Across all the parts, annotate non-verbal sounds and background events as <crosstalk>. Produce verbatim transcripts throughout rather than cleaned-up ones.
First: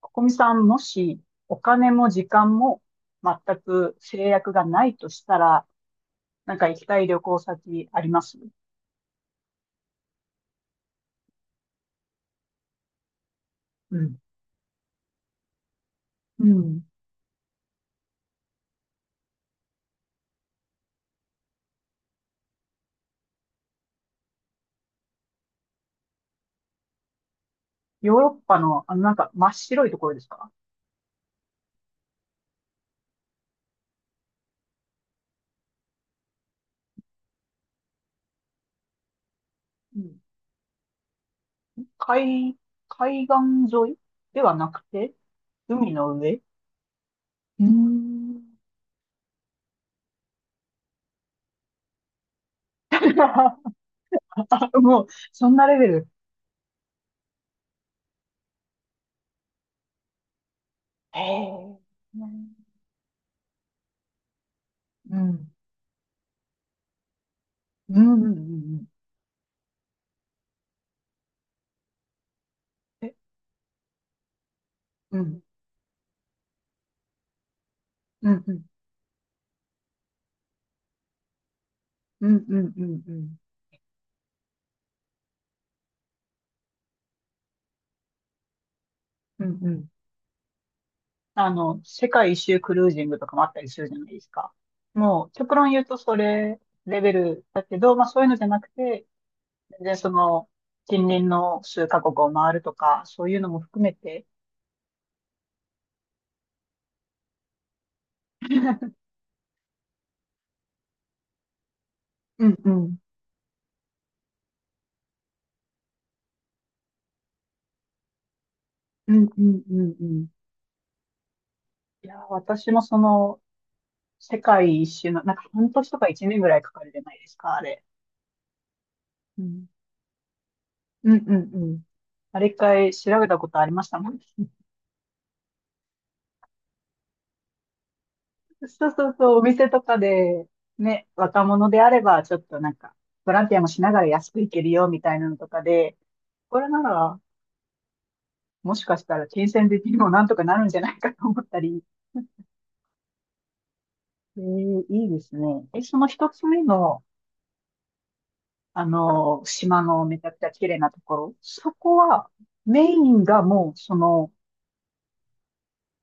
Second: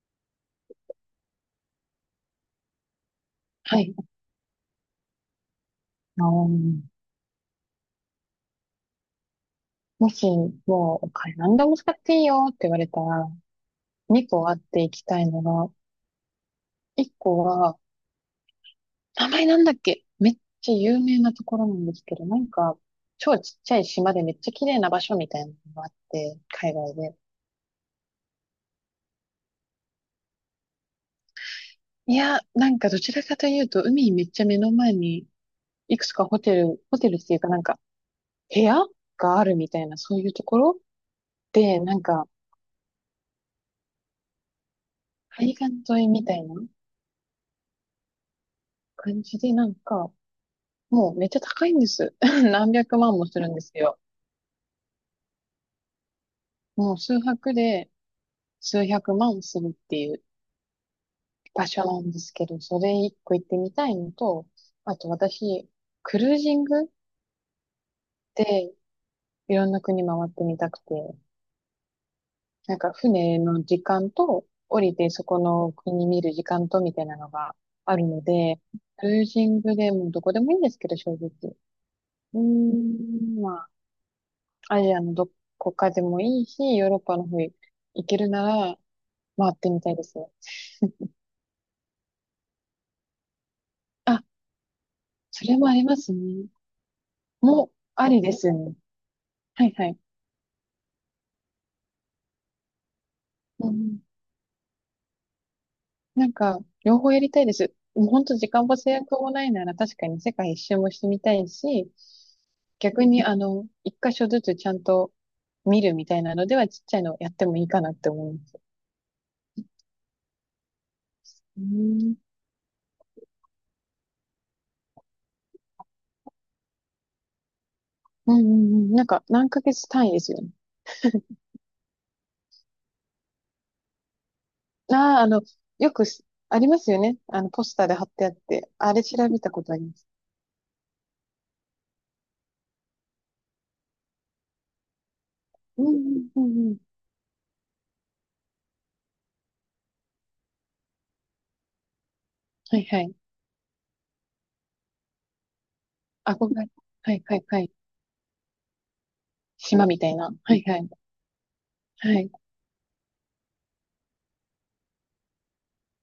ここみさん、もしお金も時間も全はくい。制約がないとしたら、あの、なんか行きたい旅行先あります？もし、もう、お金何でも使っていいよって言われたら、うん。にこあっていきたいのが、うん。いっこは、名前なんだっけめっちゃ有名なところなんですけど、なんか、超ちっちゃい島でめっちゃ綺麗な場所みたいなのがあって、海外で。ヨーロッパの、あの、なんか真っ白いところですか？いや、なんかどちらかというと、海めっちゃ目の前に、いくつかホテル、ホテルっていうかなんか、部屋があるみたいな、うそうん。いうところで、なんか、海、海岸沿いではなくて、海岸海沿いのみ上。たういなーん。 感じで、なんか、もうめっちゃ高いんです。<laughs> 何百万もするんで <laughs> すよ。もう、そんなレベル。もう数泊で数百万するっていうへ場え。所なんでうすけん。ど、それ一個行ってみたいのと、あとうん、私、クルージングうん、うん、うでん。いろんな国回ってみたくて、なんかえ、船の時間と降りてうそこん、の国見る時間とみたいなのがあるのうん、うで、ん、クルージングでもどこでもいいんですけど、正直。ううーん、うん、うん、うん、ん、まあ、アジアのどこかでもいいし、ヨーロッパの方行けるなら、うん、回っうん、てうみたん、いですね。あの、世界一周クルージングとかもあったりするじゃないあ、ですか。もう、そ極れも論あ言うりまとすそね。れレベルだもう、けど、まああそりういうでのじすゃよなくね。て、はい全は然い。その、近隣の数カ国を回るとか、そういうのもうんう含めん、て、なんか、両方やりたいです。もう本当時間も制 <laughs> 約もないなら確かに世界一周もしてみたいし、うんうん。逆にあの、一箇所ずつちゃんと見るみたいなのではちっちゃいのやってもいいかなって思います。うんうんうんうん。ういや、ん。私もその、世界一周の、なんか半年とか一年ぐらいかかるじゃないですか、あれ。うんうんうん。なんかう何ヶん月単位ですよね。うんうんうん。あれ一回調べたことありましたもん。ああ、あの、よくすありますよね。あの、ポスターで貼ってあって、そうあれそう調そう、べおたこ店とあとりまかす。で、ね、若者であれば、ちょっとなんか、ボランティアもしながら安く行けるよ、みたいなのとかうんで、うんうこんれうん。なら、もしかしたら金銭的にもなんとかなるんじゃないかと思ったり、はいはい。えー、いいですね。え、その一あ、つご目めん。の、はいはいはい。あの、島島みのたいめちゃな。くちゃはい綺麗はい。なところ、そこはは、い。メインがもう、その、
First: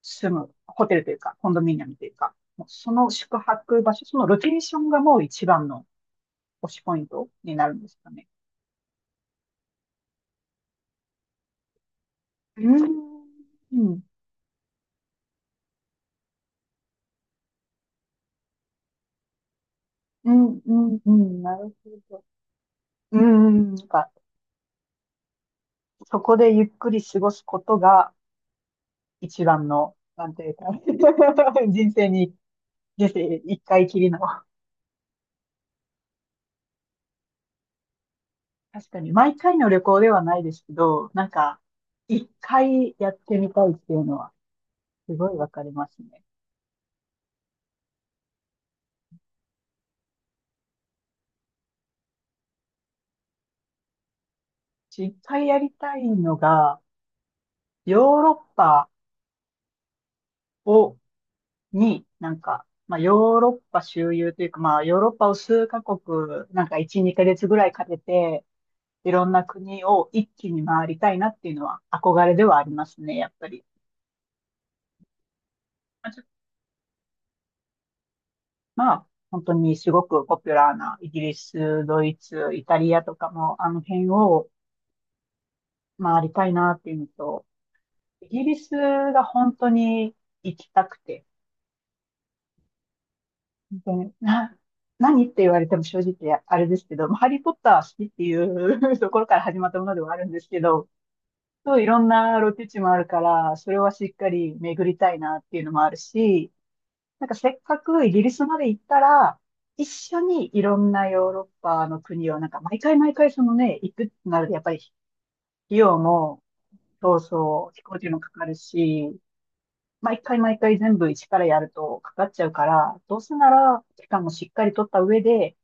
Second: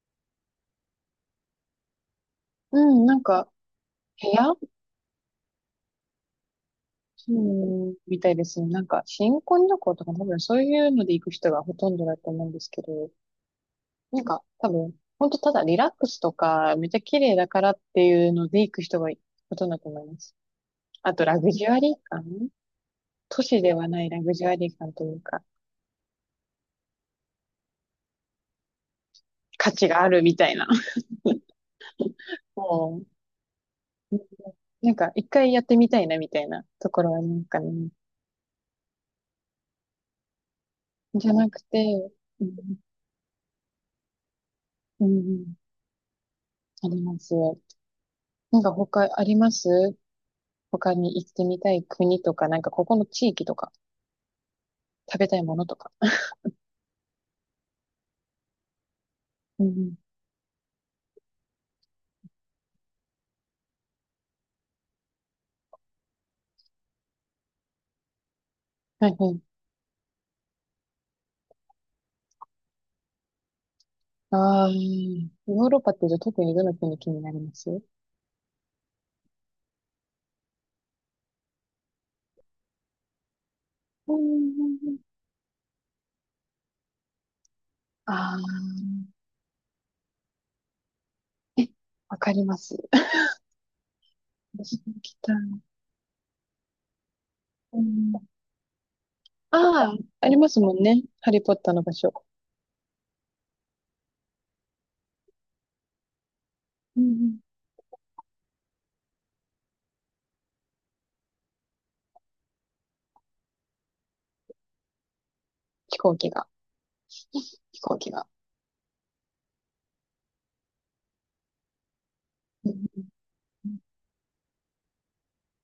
住む、ホテルというか、コンドミニアムというか、もううそん、のなん宿か、泊場所、その部ロケ屋、ーションがもう一番の推しポイントうになるんでん、すかみね。たいですね。なんか、新婚旅行とか多分そういうので行く人がほとんどだと思うんでうすけど、ん。うん。なんか、多分、ほんとただリラックスとか、めっちゃ綺麗だからっていうので行く人がほとんどだと思いまうす。ん。うん。うあと、ラん、グなジュるアほリーど。感、う都市でん。なんはないか、ラグジュアリー感というか、そこでゆっくり過ごすことが一番価値の、があるなんみてたいういか、 な。<laughs> 人生に、<laughs> も人生一回きりう、の。なんか、一回やってみたいなみたいなところはなんかね、確かに、毎回の旅行ではないですけど、なじんゃなか、くて、一うん回やってみたいっていうのは、うすごいわん、かりますね。あります。なんか他あります、他に行ってみたい国とか、なんかここの地域とか、一食べたい回もやのりとか。たいのが、ヨーロッパうんうん。をに、なんか、まあ、ヨーロッパ周遊というか、まあ、ヨーロッパを数カ国、なんかいち、にかげつぐらいかけて、はいいろはんい。な国を一気に回りたいなっていうのは憧れではありますね、やっぱり。ああ、ヨーロッパってまあ、じちゃょ特にどの国気になります？うんまあ本当にすごくポピュラーなイギリス、ドイツ、イタリアとかも、あの辺うをんうん。回りたいなっていうのと、イあギリスあ、が本当に行きたくて、え、わかります。本当に、な、私も来何った。て言われても正直あれですけど、まあハリーポッターうは好きっん、ていう <laughs> ところから始まったもあのあ、ではあるあんりですまけすもんど、ね。ハリーポッターそのうい場ろん所。なロケ地もあるから、それはしっかり巡りたいなっていうのもあるし、うんうなんかん。せっかくイギリスまで行ったら、一緒にいろんなヨーロッパの国を、なんか毎回毎回そのね、行くってなると、やっぱり費用飛行機も、が、そうそう、飛飛行行機機もが。かかるし、毎回毎回全部一からやるとかかっちゃうかうら、んどうせなら、期間もしっかり取った上で、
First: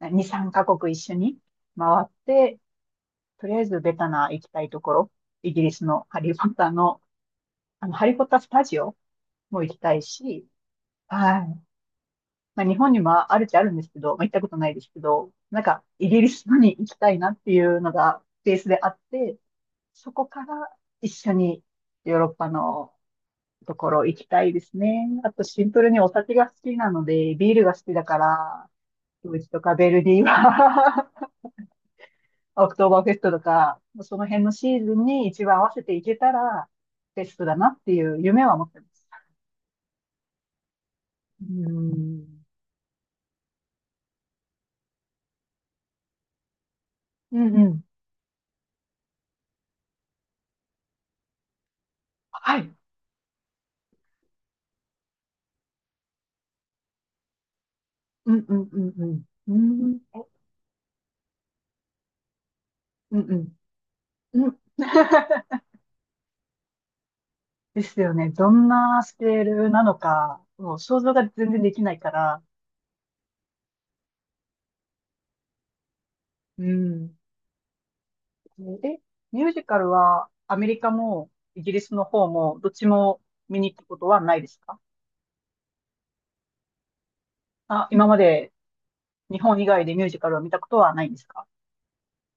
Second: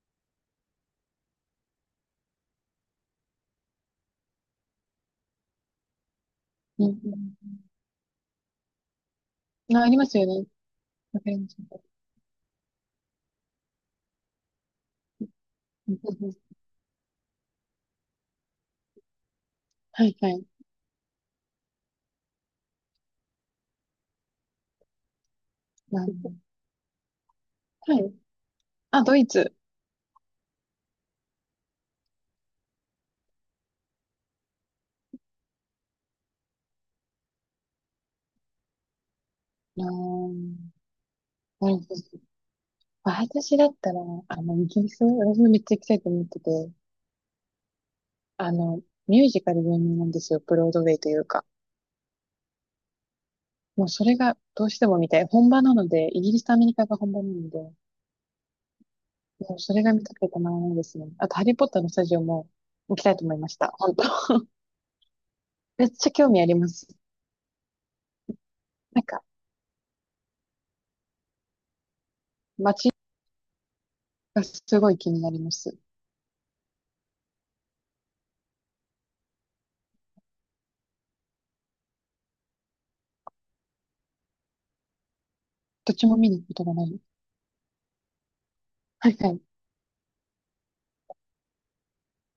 に、さんカ国一緒に回って、とりあえずベタな行きたいところ、イギリスのハリーポッターうんの、あの、ハリーポッタースタジオもう行ん。きあ、あたりいますよね。し、わかりはます。い。まあ、日本にもあるっちゃあるんですけど、まあ、行ったことないですけど、なんか、うんイうギんリうん、スのに行きたいなっていうのがベースであって、はそいこはかい。ら一緒にヨーロッパのところ行きたいですね。あとシンプルになおるほ酒が好きなので、ビールが好きだど。から、あ、ドイドイツツ。とかベルディはオクトーバーフェストとか、その辺のシーズンに一番合わせていけたら、ベストだなっていう夢は持ってます。あー、うなるほど。ん。私だったら、あの、イギリス、私もめっちゃ行きたいと思ってて、うんうん。あの、ミュージカル有名なんですよ。ブロードウェイというか。はい。もうそれがどうしても見たい。本場なので、イギリスとアメリカが本場なので、うんうんうんうん。もうそれうが見たくんてたまらないですね。あと、ハリーポッターのスタジオも行きたいうんと思いました。本当。<laughs> うん。うん。<laughs> めっちゃ興味あります。ですよね。どんななんスか、ケールなのか、もう想像が全然できないから。街がすごい気になります。うん。うん。え、ミュージカルはアメリカもイギリスの方もどっちも見に行くことはないですか？どっちも見に行くことがない。あ、今まではいは日い。本以外でミュージカルを見たことはないんですか？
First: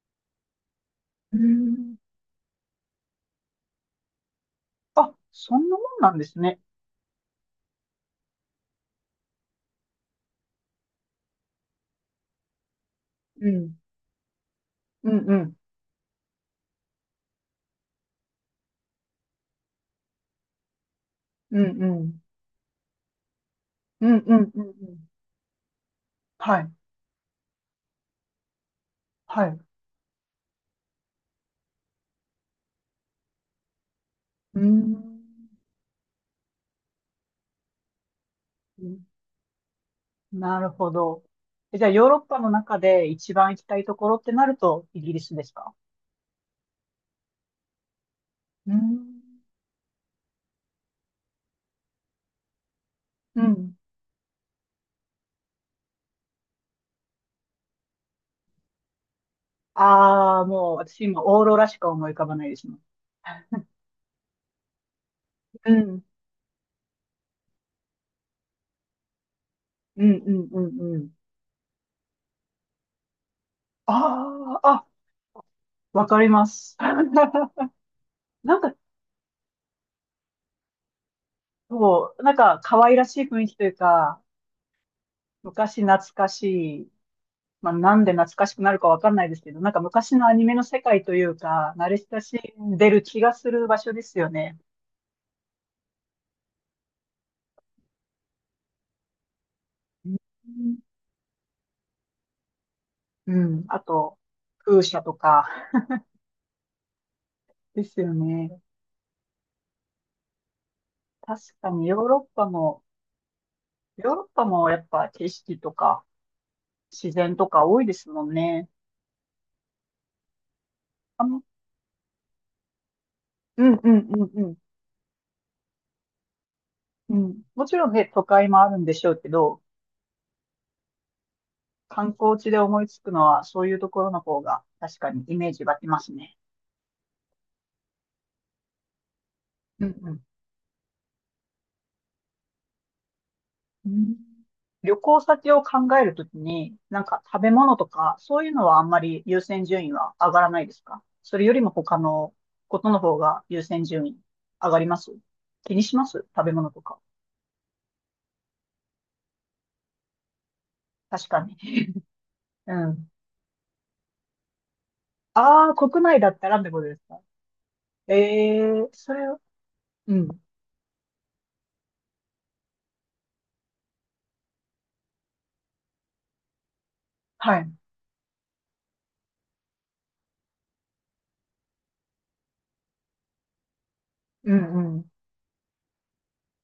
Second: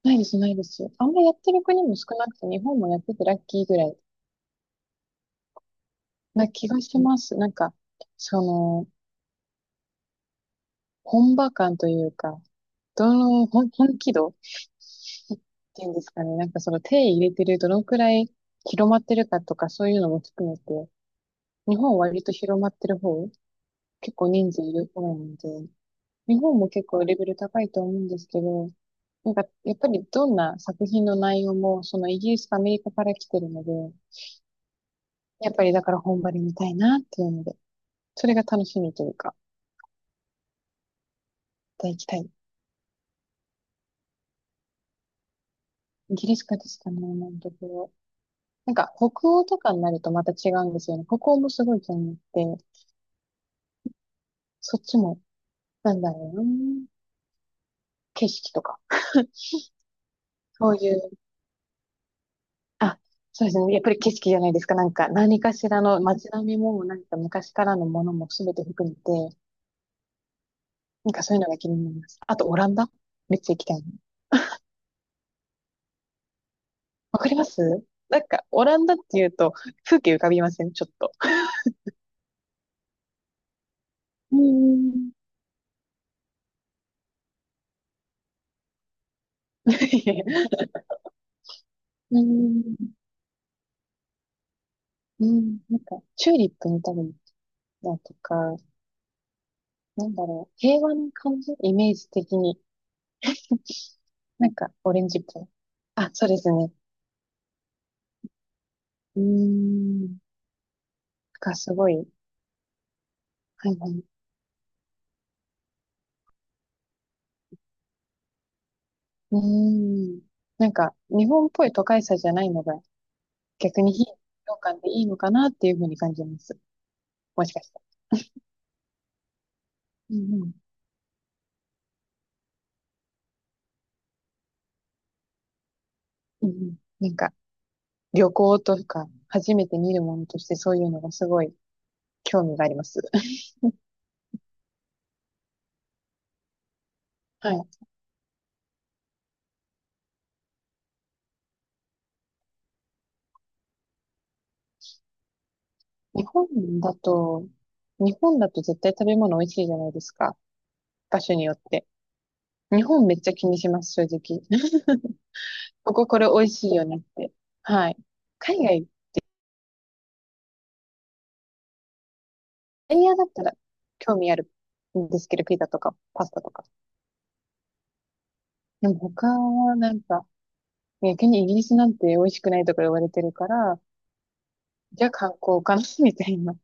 ないです、ないです。あんまやうってる国ん。も少なくて、日本もやっててラッキーぐらい。あ、そんなもんなんですなね。気がします。なんか、その、本場感というか、どの、うほんん。本気度っうんうん。ていうんですかね。なんかその手入れてるどのくらい広まってるかとかそういうのも含めて、う日ん本うはん。割と広まってる方、う結ん構うん人う数んういる方ん。なので、日本はもい。結構レベル高いと思うんですけど、なんかはい。うやっぱりどんな作品の内容もそのイギリスとアメリカから来てるので、ーん。やっぱりだから本場で見たいなっていうので、それが楽しみというか、なるほど。え、じまゃたあ、行ヨきーロたッいパの中で一番行きたいところってなると、イギリスですか？ギリシカですかね、今のところ。なうーんか、ん。北欧とかになるとまた違うんですよね。北欧もすごい気に入って、うん。そっちも、なんだろうな、景色とか。ああー、そもううい私う、今、オーロラしか思い浮かばないですね。あ、そうですね。やっぱり景色じゃないですか。なんか、何かしうらのん。街並みも、なんか昔からのものも全て含めて、うんうんうんうん。なんかそういうのが気になります。あと、オランダめっちゃ行きたいな。ああ、あ、わかります。<laughs> わかります、なんか、なんオか、ランダっていうと、風景浮かびません？ちょっと。そう、なんか、可愛らしい雰囲気というか、うーん。昔懐かしい、まあ、なんで懐かしくなるかわかんないですけど、なんか昔のアニメの <laughs> 世界というか、慣れうー親しんでん。る気がする場所ですよね。うん。なんか、チューリップ見たりだとか、なうんだろう、ん平和な感じイメージ的に。うん。あと、なんか、風オ車レンとジっぽい。か、あ、そうですね。ですよね。うーん。確がかすにごい。ヨーはロッパも、いはい。ヨーロッパもやっぱ景色とか自然とか多いですもんね。うーん。なんか、あ日の、本っぽい都会さじゃないのが、うん逆うにん非日うんうん。常感でいいのかなっていうふうに感じます。うん。もしかもしちたろんらね、都会もあるんでしょうけど、うんうん。観光地で思いつくのはそういうところの方が確かにイメージ湧きますね。うんうん。なんか、旅行とか、初めてう見んるうもん。のとしてそういうのがすごい興味があります。うん。旅行先を考えるときに、なんか <laughs> 食べは物い。とか、そういうのはあんまり優先順位は上がらないですか？それよりも他のことの方が優先順位上がります？気にします？日食本べ物とだか。と、日本だと絶対食べ物美味しいじゃないですか。場確所かによに。って。<laughs> 日う本ん。めっちゃ気にします、正直。<laughs> ああ、こ国こ内これだっ美た味らっしていこよとでねっすか？て。はい。え、え海外、ー、それを、うん。エリアだったら興味あるんですけど、ピザとかパスタとか。はい。でも他はなんか、逆にイギリスなんて美味しくないとか言われてるから、うんうじん。ゃあ観光かな <laughs> みたいな。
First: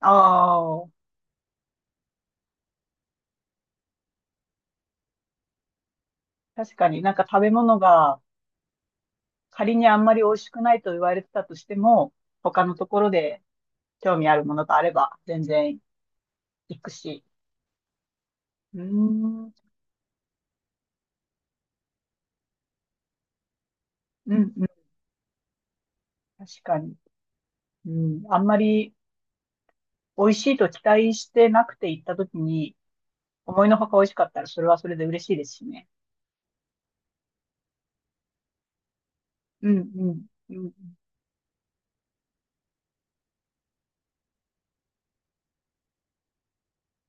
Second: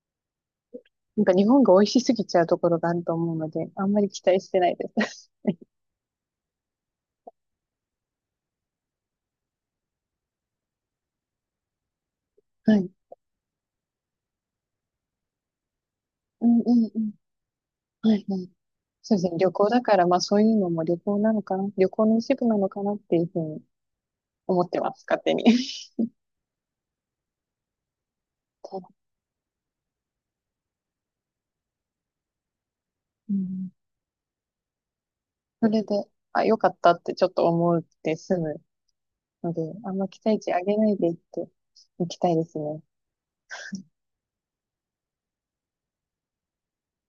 ああ、なんか日本が美味しすぎちゃうところがあると思うので、あんまり期待してないです。確かになんか食べ物が仮にあんまり美味しくないと言われてたとしても、他 <laughs> のはとい。ころで興味あるものがあれば全然うんう行くんうん。し。はいはい。うーそうですね。ん、うん、旅行だから、まあそういうのも旅行なのかな。旅行の一部なのかなっていうふうにうん、思ってます、勝手に。確かに。うん、あんまり <laughs> 美味しいと期待してなくて行った時に、う思いん。のほか美味しかったら、それはそれで嬉しいですしそれね。で、あ、よかったってちょっと思って済むので、うん、あんうま期ん、待値う上ん。げないでいっていきたいですね。